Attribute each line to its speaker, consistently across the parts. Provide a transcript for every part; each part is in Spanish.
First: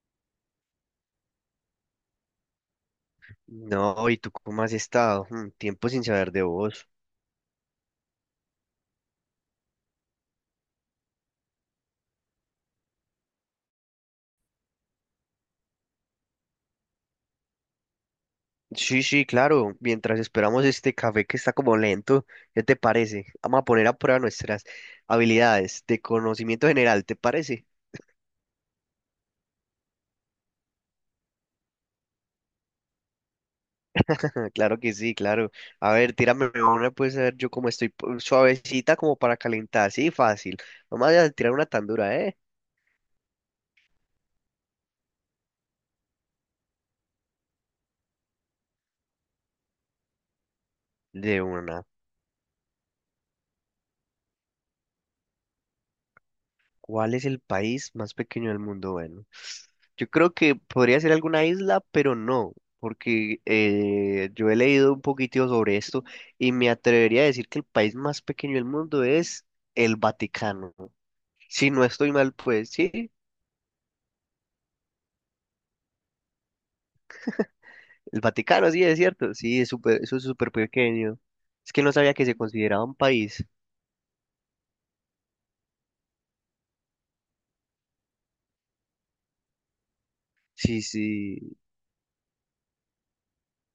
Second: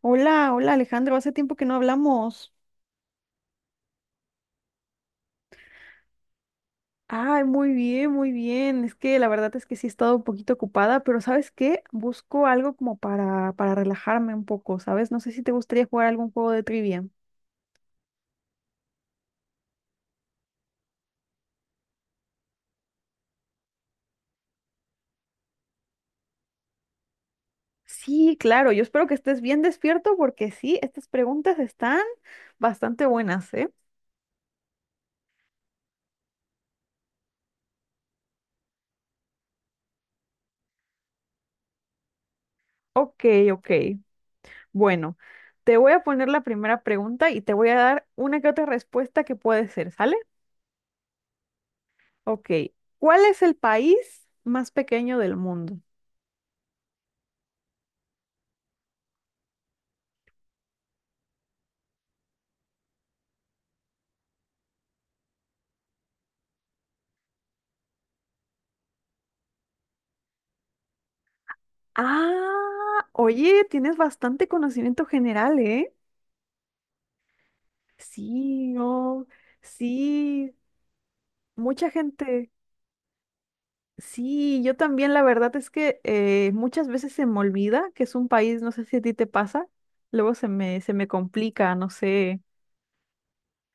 Speaker 1: Hola, hola Alejandro, hace tiempo que no hablamos.
Speaker 2: No, ¿y tú cómo has estado? Tiempo sin saber de vos.
Speaker 1: Ay, muy bien, muy bien. Es que la verdad es que sí he estado un poquito ocupada, pero ¿sabes qué? Busco algo como para relajarme un poco, ¿sabes? No sé si te gustaría jugar algún juego de trivia.
Speaker 2: Sí, sí, claro. Mientras esperamos este café que está como lento, ¿qué te parece? Vamos a poner a prueba nuestras habilidades de conocimiento general, ¿te parece?
Speaker 1: Sí, claro, yo espero que estés bien despierto porque sí, estas preguntas están bastante buenas, ¿eh?
Speaker 2: Claro que sí, claro. A ver, tírame una, pues a ver yo cómo estoy suavecita como para calentar. Sí, fácil. Vamos a tirar una tan dura, ¿eh?
Speaker 1: Ok, ok. Bueno, te voy a poner la primera pregunta y te voy a dar una que otra respuesta que puede ser, ¿sale?
Speaker 2: De una.
Speaker 1: Ok. ¿Cuál es el país más pequeño del mundo?
Speaker 2: ¿Cuál es el país más pequeño del mundo? Bueno, yo creo que podría ser alguna isla, pero no, porque yo he leído un poquito sobre esto y me atrevería a decir que el país más pequeño del mundo es el Vaticano. Si no estoy mal, pues
Speaker 1: Ah,
Speaker 2: sí,
Speaker 1: oye, tienes bastante conocimiento general, ¿eh?
Speaker 2: el
Speaker 1: Sí,
Speaker 2: Vaticano, sí, es
Speaker 1: no,
Speaker 2: cierto, sí, es súper, eso es súper
Speaker 1: sí,
Speaker 2: pequeño. Es que
Speaker 1: mucha
Speaker 2: no sabía que se
Speaker 1: gente.
Speaker 2: consideraba un país.
Speaker 1: Sí, yo también, la verdad es que muchas veces se me olvida que es un país, no sé si a ti te pasa, luego se me,
Speaker 2: Sí,
Speaker 1: se me
Speaker 2: sí.
Speaker 1: complica, no sé.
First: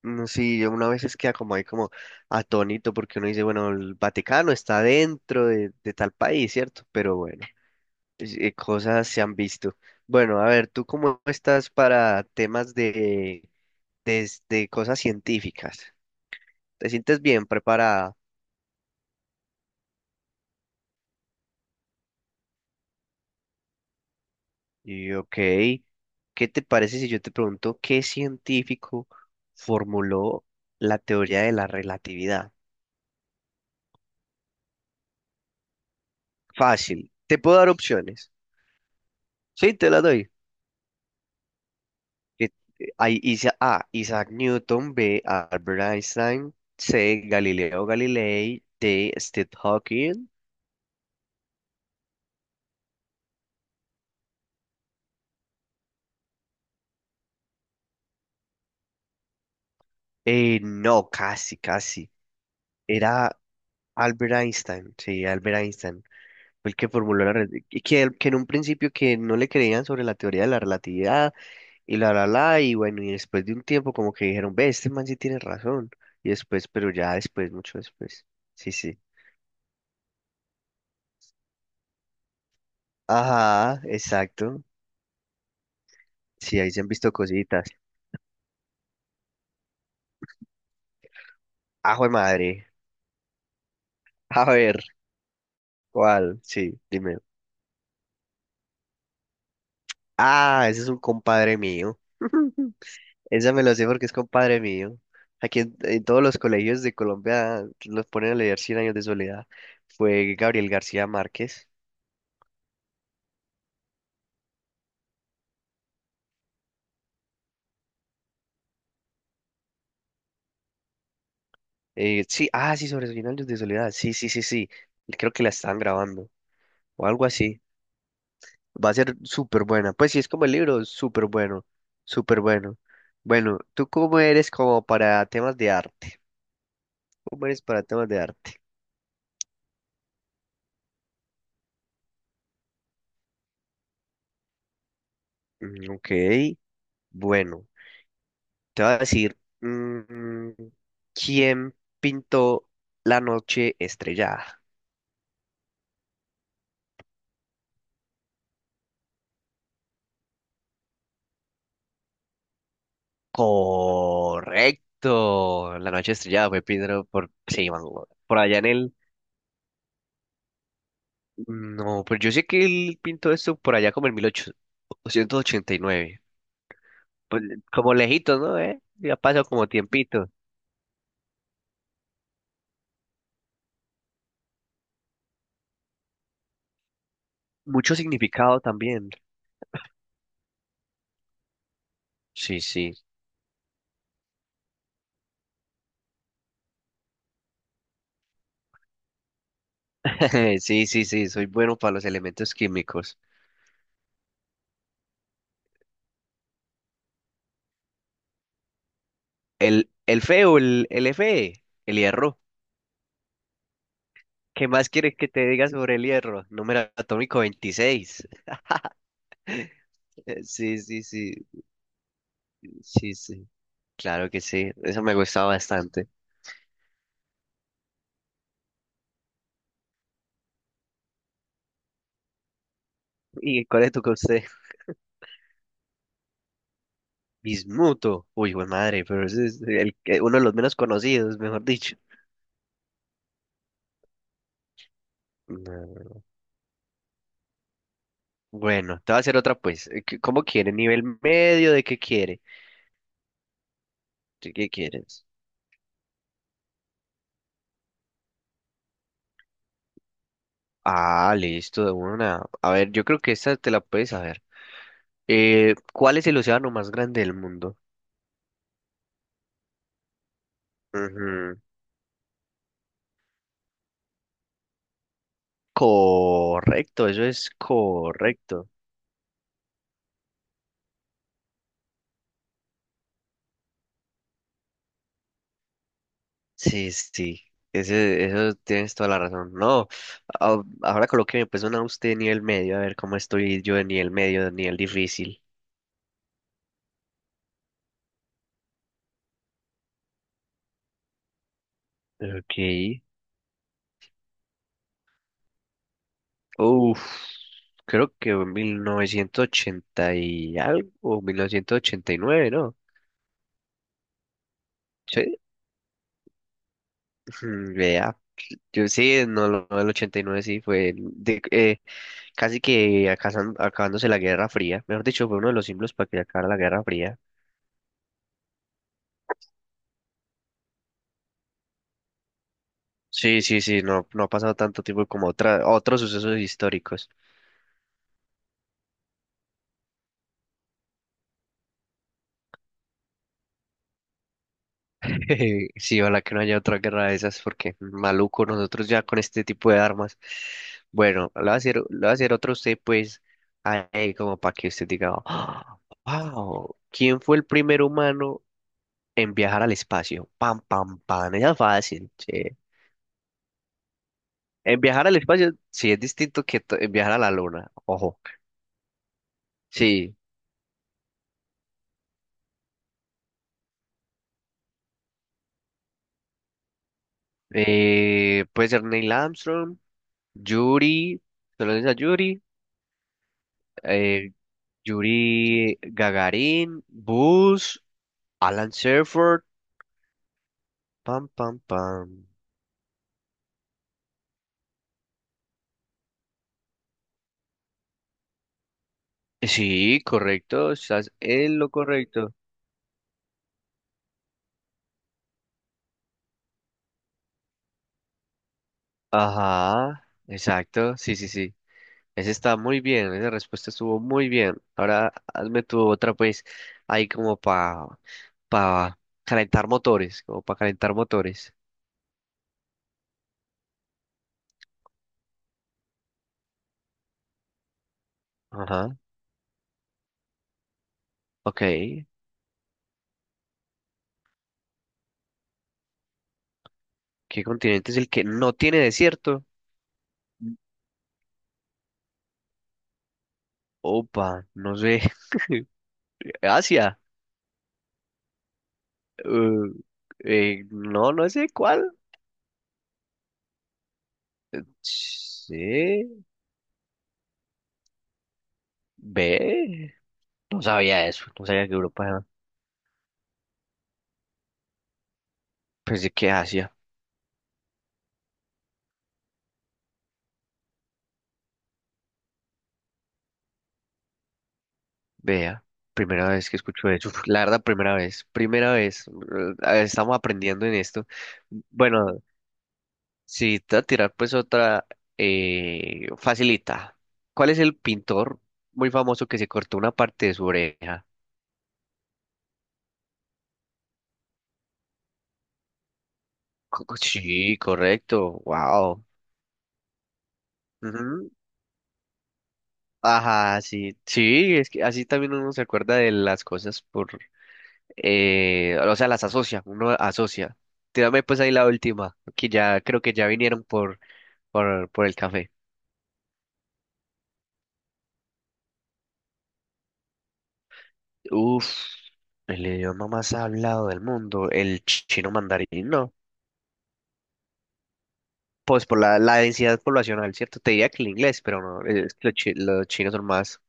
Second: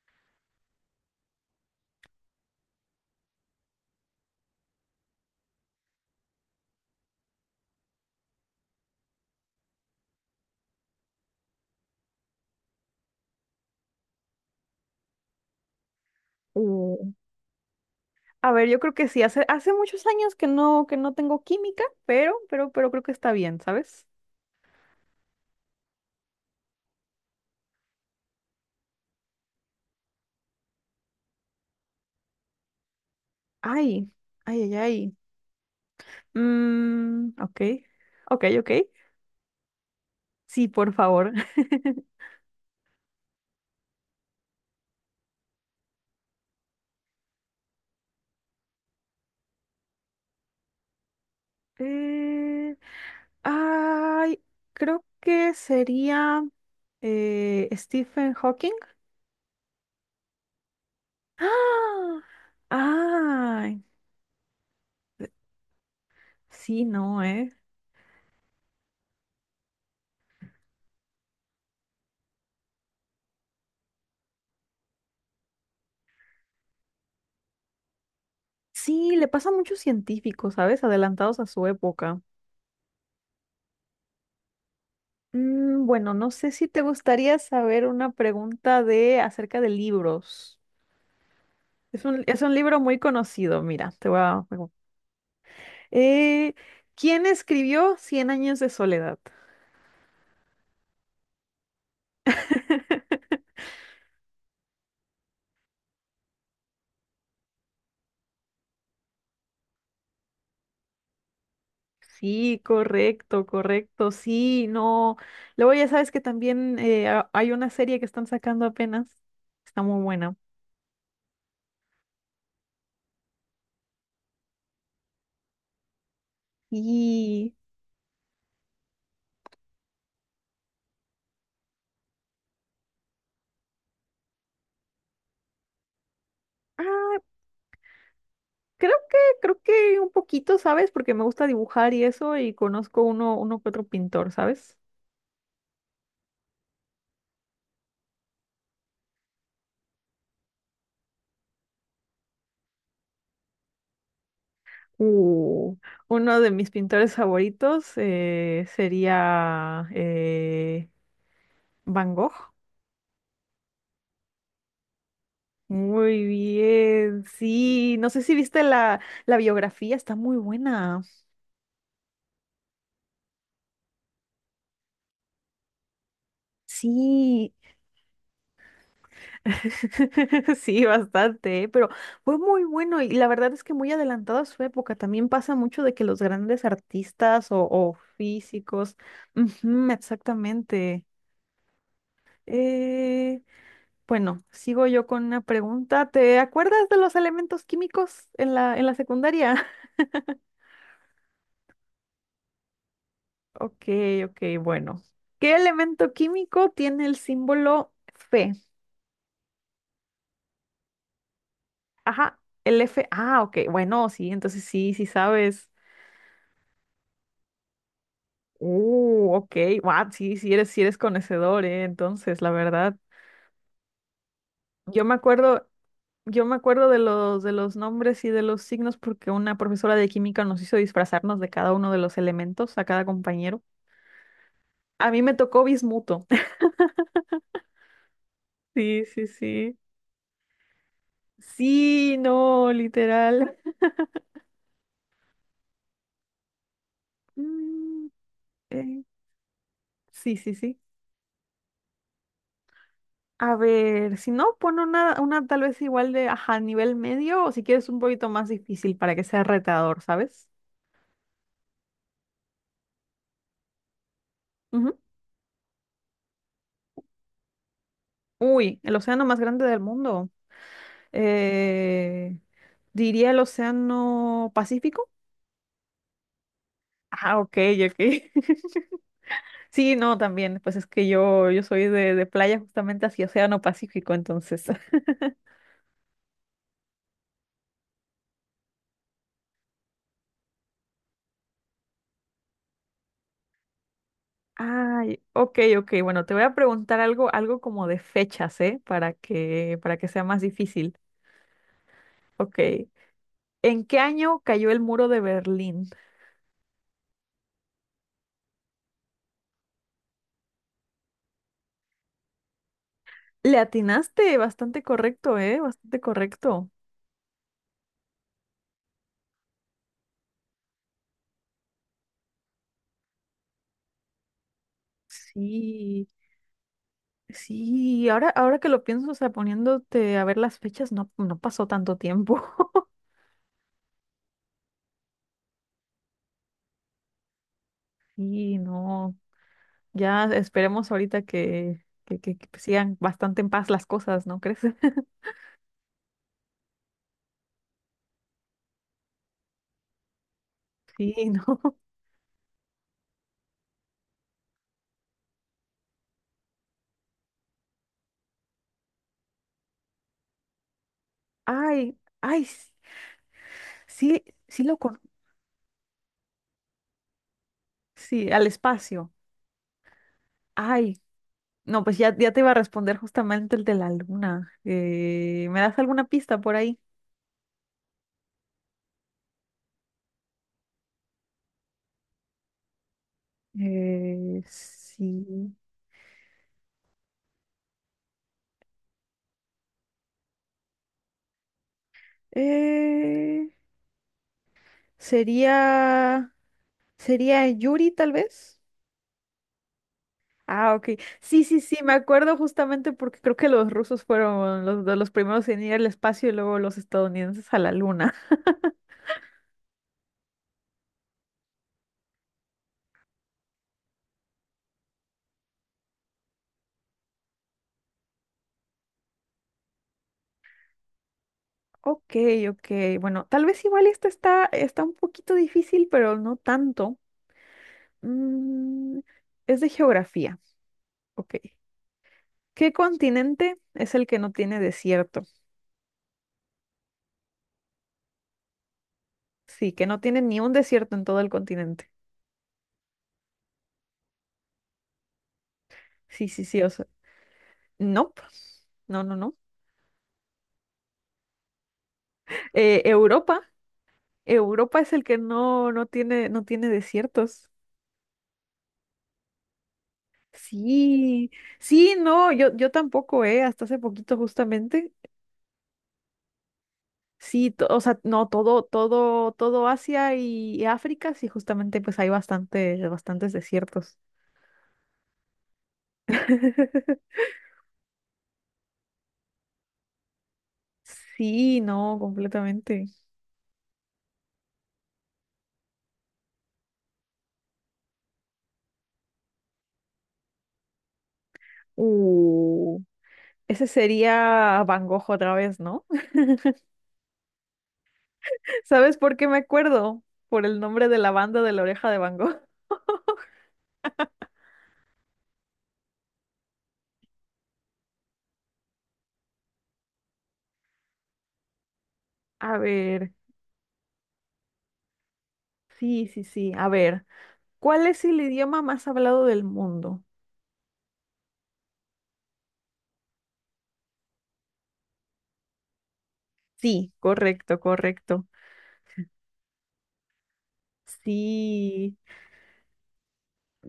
Speaker 2: Sí, yo una vez es queda como ahí como atónito porque uno dice, bueno, el Vaticano está dentro de tal país, ¿cierto? Pero bueno, cosas se han visto. Bueno, a ver, ¿tú cómo estás para temas de cosas científicas? ¿Te
Speaker 1: Mm.
Speaker 2: sientes bien preparada?
Speaker 1: A ver, yo creo que sí, hace muchos años que no tengo química, pero creo que está bien, ¿sabes?
Speaker 2: Y ok, ¿qué te parece si yo te pregunto qué científico formuló la teoría de la relatividad?
Speaker 1: Ay, ay, ay, ay.
Speaker 2: Fácil,
Speaker 1: Mm,
Speaker 2: te puedo
Speaker 1: ok,
Speaker 2: dar opciones.
Speaker 1: ok, ok.
Speaker 2: Sí, te las doy.
Speaker 1: Sí, por favor.
Speaker 2: Que A. Isaac Newton, B. Albert Einstein, C. Galileo Galilei, D. Steve Hawking.
Speaker 1: Eh, ay, creo que sería Stephen Hawking.
Speaker 2: No, casi, casi.
Speaker 1: ¡Ah!
Speaker 2: Era
Speaker 1: Ay,
Speaker 2: Albert Einstein, sí, Albert Einstein. Fue el
Speaker 1: sí,
Speaker 2: que
Speaker 1: no,
Speaker 2: formuló la... re-
Speaker 1: ¿eh?
Speaker 2: y que en un principio que no le creían sobre la teoría de la relatividad y bueno, y después de un tiempo como que dijeron, ve, este man sí tiene razón. Y después, pero ya después, mucho después. Sí, sí.
Speaker 1: Sí, le pasa a muchos científicos, ¿sabes? Adelantados a su época.
Speaker 2: Ajá, exacto.
Speaker 1: Bueno, no sé
Speaker 2: Sí,
Speaker 1: si
Speaker 2: ahí
Speaker 1: te
Speaker 2: se han visto
Speaker 1: gustaría
Speaker 2: cositas.
Speaker 1: saber una pregunta de acerca de libros.
Speaker 2: Ajo
Speaker 1: Es
Speaker 2: de
Speaker 1: un, es un
Speaker 2: madre.
Speaker 1: libro muy conocido, mira, te voy
Speaker 2: A
Speaker 1: a... pregun-
Speaker 2: ver, ¿cuál?
Speaker 1: Eh,
Speaker 2: Sí, dime.
Speaker 1: ¿Quién escribió Cien años de soledad?
Speaker 2: Ah, ese es un compadre mío. Esa me lo sé porque es compadre mío. Aquí en todos los colegios de Colombia los ponen a leer Cien años de soledad. Fue Gabriel García Márquez.
Speaker 1: Sí, correcto, correcto, sí, no. Luego ya sabes que también hay una serie que están sacando apenas. Está muy buena.
Speaker 2: Sí, sí, sobre Cien años de soledad. Sí, sí, sí, sí. Creo que la están grabando o algo
Speaker 1: Y
Speaker 2: así. Va a ser súper buena. Pues sí, es como el libro, súper bueno, súper bueno. Bueno, ¿tú cómo eres como para temas de arte?
Speaker 1: ah,
Speaker 2: ¿Cómo eres para temas de arte?
Speaker 1: creo que un poquito, ¿sabes? Porque me gusta dibujar y eso, y conozco uno que otro pintor, ¿sabes?
Speaker 2: Ok. Bueno, te voy a decir, ¿quién pintó La Noche Estrellada?
Speaker 1: Uh, Uno de mis pintores favoritos sería Van Gogh.
Speaker 2: Correcto, La Noche
Speaker 1: Muy
Speaker 2: Estrellada fue pintado
Speaker 1: bien,
Speaker 2: por, sí, man,
Speaker 1: sí. No sé si
Speaker 2: por allá
Speaker 1: viste
Speaker 2: en el,
Speaker 1: la biografía, está muy buena.
Speaker 2: no, pues yo sé que él pintó esto por allá como en mil ochocientos ochenta y nueve, pues
Speaker 1: Sí,
Speaker 2: como lejito, ¿no? ¿Eh? Ya pasó como tiempito,
Speaker 1: sí, bastante, ¿eh? Pero fue muy bueno y la verdad es que muy adelantado a su época. También pasa mucho de que los grandes artistas o
Speaker 2: mucho significado
Speaker 1: físicos,
Speaker 2: también,
Speaker 1: ujú, exactamente.
Speaker 2: sí, sí.
Speaker 1: Eh, bueno, sigo yo con una pregunta. ¿Te acuerdas de los elementos químicos en la secundaria?
Speaker 2: Sí, sí, sí, soy bueno para los elementos químicos,
Speaker 1: Ok, ok, bueno. ¿Qué elemento químico tiene el símbolo Fe?
Speaker 2: el, el Fe, el
Speaker 1: Ajá,
Speaker 2: hierro.
Speaker 1: el F. Ah, ok, bueno, sí, entonces
Speaker 2: ¿Qué más
Speaker 1: sí, sí
Speaker 2: quieres que te diga
Speaker 1: sabes.
Speaker 2: sobre el hierro? Número atómico 26.
Speaker 1: Ok, wow, sí, sí eres,
Speaker 2: Sí,
Speaker 1: sí eres
Speaker 2: sí, sí,
Speaker 1: conocedor, entonces, la verdad.
Speaker 2: sí, sí. Claro que sí, eso
Speaker 1: Yo me
Speaker 2: me gustaba
Speaker 1: acuerdo,
Speaker 2: bastante.
Speaker 1: yo me acuerdo de los nombres y de los signos porque una profesora de química nos hizo disfrazarnos de cada uno de los elementos, a cada compañero.
Speaker 2: ¿Y cuál es tu usted?
Speaker 1: A mí me tocó bismuto.
Speaker 2: Bismuto. Uy, güey
Speaker 1: Sí,
Speaker 2: madre, pero
Speaker 1: sí,
Speaker 2: ese es
Speaker 1: sí.
Speaker 2: uno de los menos conocidos, mejor dicho.
Speaker 1: Sí, no, literal.
Speaker 2: No.
Speaker 1: Mm,
Speaker 2: Bueno,
Speaker 1: eh,
Speaker 2: te voy a hacer otra pues.
Speaker 1: sí,
Speaker 2: ¿Cómo
Speaker 1: sí,
Speaker 2: quiere?
Speaker 1: sí.
Speaker 2: ¿Nivel medio? ¿De qué quiere?
Speaker 1: A ver, si
Speaker 2: ¿De
Speaker 1: no,
Speaker 2: qué
Speaker 1: pon una,
Speaker 2: quieres?
Speaker 1: una tal vez igual de, ajá, nivel medio o si quieres un poquito más difícil para que sea retador, ¿sabes?
Speaker 2: Ah, listo, de una. A ver, yo creo que esta te la puedes saber. ¿Cuál es el océano más grande del mundo?
Speaker 1: Uy, el océano más grande del mundo.
Speaker 2: Ujú.
Speaker 1: Eh, Diría el océano Pacífico.
Speaker 2: Correcto, eso
Speaker 1: Ah,
Speaker 2: es
Speaker 1: ok, ok.
Speaker 2: correcto.
Speaker 1: Sí, no, también. Pues es que yo soy de playa justamente hacia océano Pacífico, entonces.
Speaker 2: Sí, sí, sí. Ese, eso tienes toda la razón. No, ahora colóqueme pues una usted de nivel medio, a ver cómo estoy yo de nivel medio, de nivel
Speaker 1: Ay,
Speaker 2: difícil.
Speaker 1: ok, ok. Bueno, te voy a preguntar algo como de fechas, ¿eh? Para que sea más difícil.
Speaker 2: Ok.
Speaker 1: Ok. ¿En qué año cayó el muro de Berlín?
Speaker 2: Uf, creo que en 1980 y algo, o 1989, ¿no?
Speaker 1: Le atinaste, bastante
Speaker 2: Sí.
Speaker 1: correcto, ¿eh? Bastante correcto.
Speaker 2: Vea. Yo sí, no, lo no, el 89 sí fue casi que acabándose la Guerra Fría. Mejor dicho, fue uno de los símbolos
Speaker 1: Sí.
Speaker 2: para que acabara la Guerra Fría.
Speaker 1: Sí, ahora que lo pienso, o sea, poniéndote a ver las fechas, no, no pasó tanto tiempo.
Speaker 2: Sí, sí, sí, no, no ha pasado tanto tiempo como otros sucesos históricos.
Speaker 1: Y no, ya esperemos ahorita que sigan bastante en paz las cosas, ¿no crees?
Speaker 2: Sí, ojalá que no haya otra guerra de esas, porque maluco nosotros ya con este tipo de armas.
Speaker 1: Sí,
Speaker 2: Bueno,
Speaker 1: no.
Speaker 2: lo voy a hacer otro a usted, pues, ahí como para que usted diga, wow, ¿quién fue el primer humano en viajar al espacio? Pam, pam, pam, esa es
Speaker 1: Ay,
Speaker 2: fácil,
Speaker 1: ay,
Speaker 2: che.
Speaker 1: s- sí, sí lo
Speaker 2: En
Speaker 1: con...
Speaker 2: viajar al espacio, sí, es distinto que en viajar a la luna, ojo.
Speaker 1: Sí, al espacio.
Speaker 2: Sí,
Speaker 1: Ay, no, pues ya, ya te iba a responder justamente el de la luna. ¿Me das alguna pista por ahí?
Speaker 2: puede ser Neil Armstrong. Yuri, solo a Yuri, eh,
Speaker 1: Sí.
Speaker 2: Yuri Gagarin, Buzz, Alan Shepard, pam, pam, pam.
Speaker 1: Eh, sería. ¿Sería Yuri, tal vez?
Speaker 2: Sí, correcto,
Speaker 1: Ah, ok.
Speaker 2: estás
Speaker 1: Sí,
Speaker 2: en
Speaker 1: sí,
Speaker 2: lo
Speaker 1: sí, me
Speaker 2: correcto.
Speaker 1: acuerdo justamente porque creo que los rusos fueron de los primeros en ir al espacio y luego los estadounidenses a la luna.
Speaker 2: Ajá, exacto, sí, sí, sí. Ese está muy bien, esa respuesta estuvo muy bien. Ahora hazme tu otra, pues, ahí como para pa pa calentar motores, como para calentar motores.
Speaker 1: Ok, ok. Bueno, tal vez igual esta está un poquito difícil, pero no tanto.
Speaker 2: Ajá,
Speaker 1: Mm, es de geografía. Ok.
Speaker 2: ok.
Speaker 1: ¿Qué continente es el que no tiene desierto?
Speaker 2: ¿Qué continente es el que no tiene desierto?
Speaker 1: Sí, que no tiene ni un desierto en todo el continente.
Speaker 2: Opa, no sé.
Speaker 1: Sí, sí, sí, o sea,
Speaker 2: Asia.
Speaker 1: nope. No, no, no.
Speaker 2: Uh, no, no sé cuál.
Speaker 1: Europa. Europa es el que no, no
Speaker 2: Sí.
Speaker 1: tiene, no tiene desiertos.
Speaker 2: Ve. No sabía eso.
Speaker 1: Sí,
Speaker 2: No sabía que
Speaker 1: sí,
Speaker 2: Europa era.
Speaker 1: no, yo tampoco, hasta hace poquito justamente.
Speaker 2: Pensé que Asia.
Speaker 1: Sí, o sea, no, todo Asia y África, sí, justamente pues hay bastantes desiertos.
Speaker 2: Vea. Primera vez que escucho eso. La verdad, primera vez. Primera vez. Estamos aprendiendo en esto.
Speaker 1: Sí, no,
Speaker 2: Bueno,
Speaker 1: completamente.
Speaker 2: si te va a tirar pues otra. Facilita. ¿Cuál es el pintor muy famoso que se cortó una parte de su oreja?
Speaker 1: Uh, Ese sería Van Gogh otra vez, ¿no?
Speaker 2: Sí, correcto.
Speaker 1: ¿Sabes
Speaker 2: Wow.
Speaker 1: por qué me acuerdo? Por el nombre de la banda de la oreja de Van Gogh.
Speaker 2: Ajá, sí, sí, es que así también uno se acuerda de las cosas o sea, las asocia, uno asocia. Tírame pues ahí la última, que
Speaker 1: A
Speaker 2: ya creo
Speaker 1: ver,
Speaker 2: que ya vinieron por el café.
Speaker 1: sí, sí, sí, a ver. ¿Cuál es el idioma más hablado del mundo?
Speaker 2: Uf, el idioma más hablado del mundo, el chino mandarín, no.
Speaker 1: Sí. Correcto, correcto.
Speaker 2: Pues por la densidad poblacional, ¿cierto? Te diría que el inglés, pero no,
Speaker 1: Sí,
Speaker 2: es que los chinos son más...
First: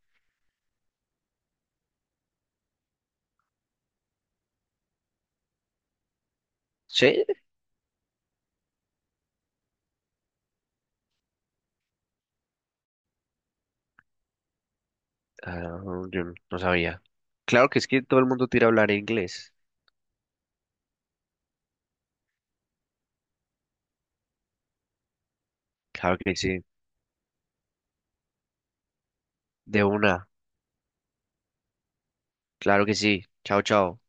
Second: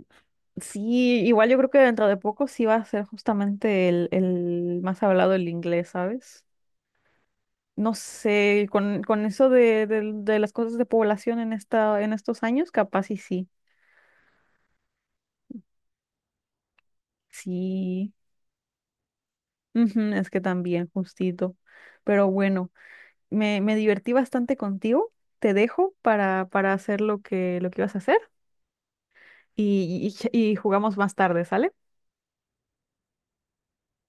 Speaker 1: sí, igual yo creo que dentro de poco sí va a ser justamente el más hablado el inglés, ¿sabes?
Speaker 2: Sí,
Speaker 1: No sé, con eso de las cosas de población en en estos años, capaz y sí.
Speaker 2: ah, yo no sabía. Claro que es que
Speaker 1: Sí,
Speaker 2: todo el mundo tira a hablar inglés,
Speaker 1: ujú, es que también, justito. Pero bueno, me divertí bastante contigo. Te dejo
Speaker 2: claro que
Speaker 1: para,
Speaker 2: sí,
Speaker 1: para hacer lo que ibas a hacer
Speaker 2: de
Speaker 1: y,
Speaker 2: una.
Speaker 1: y y jugamos más tarde, ¿sale?
Speaker 2: Claro que sí. Chao, chao.